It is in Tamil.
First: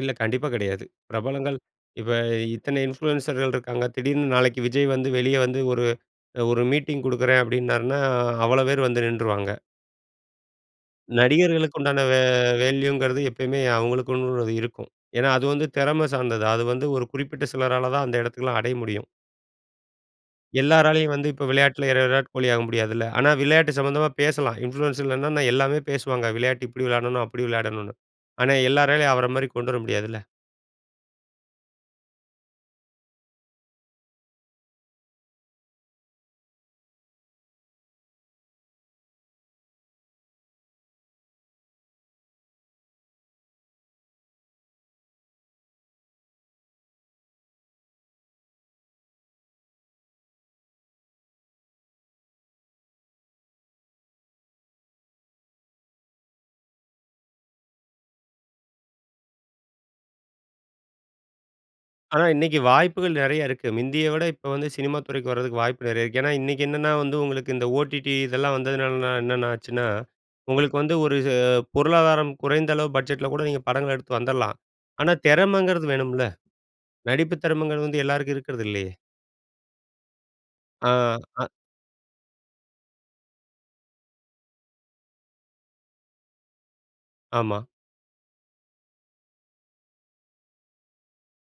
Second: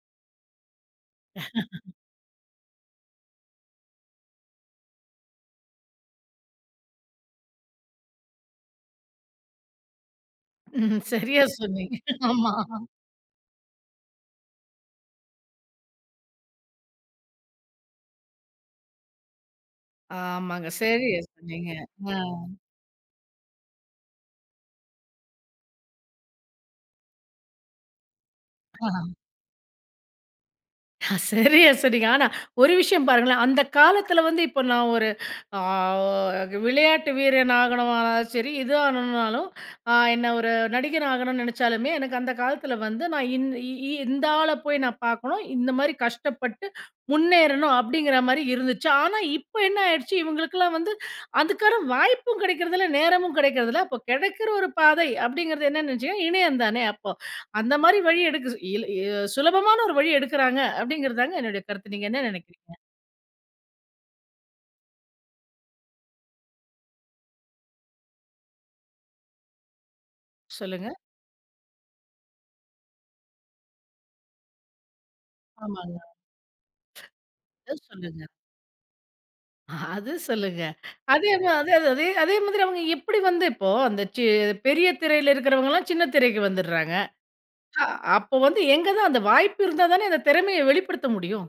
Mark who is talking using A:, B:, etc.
A: இல்ல கண்டிப்பா கிடையாது. பிரபலங்கள் இப்ப இத்தனை இன்ஃப்ளூயன்சர்கள் இருக்காங்க. திடீர்னு நாளைக்கு விஜய் வந்து வெளிய வந்து ஒரு அ ஒரு மீட்டிங் குடுக்குறேன் அப்படின்னாருன்னா, அவ்ளோ பேரும் வந்து நின்ட்ருவாங்க.
B: ம்ஹ்ம் சரியா
A: நடிகர்களுக்கு
B: சொன்னீங்க.
A: உண்டான
B: ஆமா.
A: வேல்யூங்கிறது எப்பயுமே அவுங்களுக்குன்னுள்ளது இருக்கும். ஏன்னா, அது வந்து திறமை சார்ந்தது. அது வந்து ஒரு குறிப்பிட்ட சிலரால தான் அந்த இடத்துக்குலாம் அடைய முடியும்.
B: ஆமாங்க
A: எல்லாராலயும்
B: சரியா
A: வந்து இப்போ
B: சொன்னீங்க.
A: விளையாட்டில
B: அ.
A: விராட் கோலியாக முடியாதுல்ல! ஆனா விளையாட்டு சம்மந்தமா பேசலாம். இன்ஃப்ளூயன்ஸ்ல என்னான்னா, எல்லாமே பேசுவாங்க. விளையாட்டு இப்படி விளையாடணும் அப்படி விளையாடணுனு. ஆனா,
B: ஆஹ.
A: எல்லராலயும் அவரை மாரி கொண்டு வர முடியாதுல்ல!
B: ஹ சரியா சொன்னீங்க. ஆனா, ஒரு விஷயம் பாருங்களேன், அந்த காலத்தில வந்து இப்ப நான் ஒரு அ க விளையாட்டு வீரன் ஆகணுமானாலும் சரி, இது ஆகணுனாலும், அ என்ன ஒரு நடிகனா ஆகணும்னு நினைச்சாலுமே, எனக்கு அந்த காலத்தில வந்து, நான் இந் இ இந்த ஆள போய் நான் பாக்கணும், இந்த மாரி கஷ்டப்பட்டு, முன்னேறனும் அப்படிங்குற மாரி இருந்துச்சு. ஆனா, இப்ப என்ன ஆயிடுச்சு, இவுங்களுக்கெல்லாம் எல்லாம் வந்து, அதுக்கான வாய்ப்பும் கிடைக்கிறது இல்ல, நேரமும் கிடைக்கிறதில்ல. அப்போ கிடைக்கிற ஒரு பாதை அப்டிங்குறது என்னான்னு நெனைசீங்கன்னா, இணையம் தானே! அப்போ அந்த மாரி வழி எடுக்குது இல எ சுலபமான ஒரு வழி எடுக்கிறாங்க, அப்டிங்குறது தாங்க என்னுடைய கருத்து. நீங்க என்ன
A: ஆனா இன்னைக்கு
B: நெனைக்கிறீங்க?
A: வாய்ப்புகள் நெறையா இருக்கு. முந்திய விட, இப்போ வந்து சினிமா துறைக்கு வரதுக்கு வாய்ப்பு நெறைய இருக்கு. ஏன்னா இன்னைக்கு என்னன்னா வந்து, உங்களுக்கு இந்த OTT இதெல்லாம் வந்ததுனால, என்னென்ன ஆச்சுன்னா, உங்களுக்கு
B: சொல்லுங்க.
A: வந்து ஒரு ச பொருளாதாரம் குறைந்த அளவு பட்ஜெட்ல கூட நீங்க படங்கள எடுத்து வந்துரலாம். ஆனா, தெறமைங்கிறது
B: ஆமாங்க.
A: வேணும்ல! நடிப்பு
B: [unintelligible]
A: திறமைங்கிறது வந்து
B: சொல்லுங்க.
A: எல்லாருக்கும் இருக்கிறது இல்லையே!
B: அது சொல்லுங்க.
A: ஆ.
B: அதே
A: அ.
B: தான். அதே அதே அதே மாதிரி அவுங்க எப்படி வந்து இப்போ அந்த சி பெரிய திரையில இருக்கிறவங்கலாம் சின்ன திரைக்கு வந்துர்றாங்க.
A: ஆமா.
B: அ அப்போ வந்து எங்க தான்? அந்த வாய்ப்பு இருந்தா தானே அந்த திறமைய வெளிப்படுத்த முடியும்!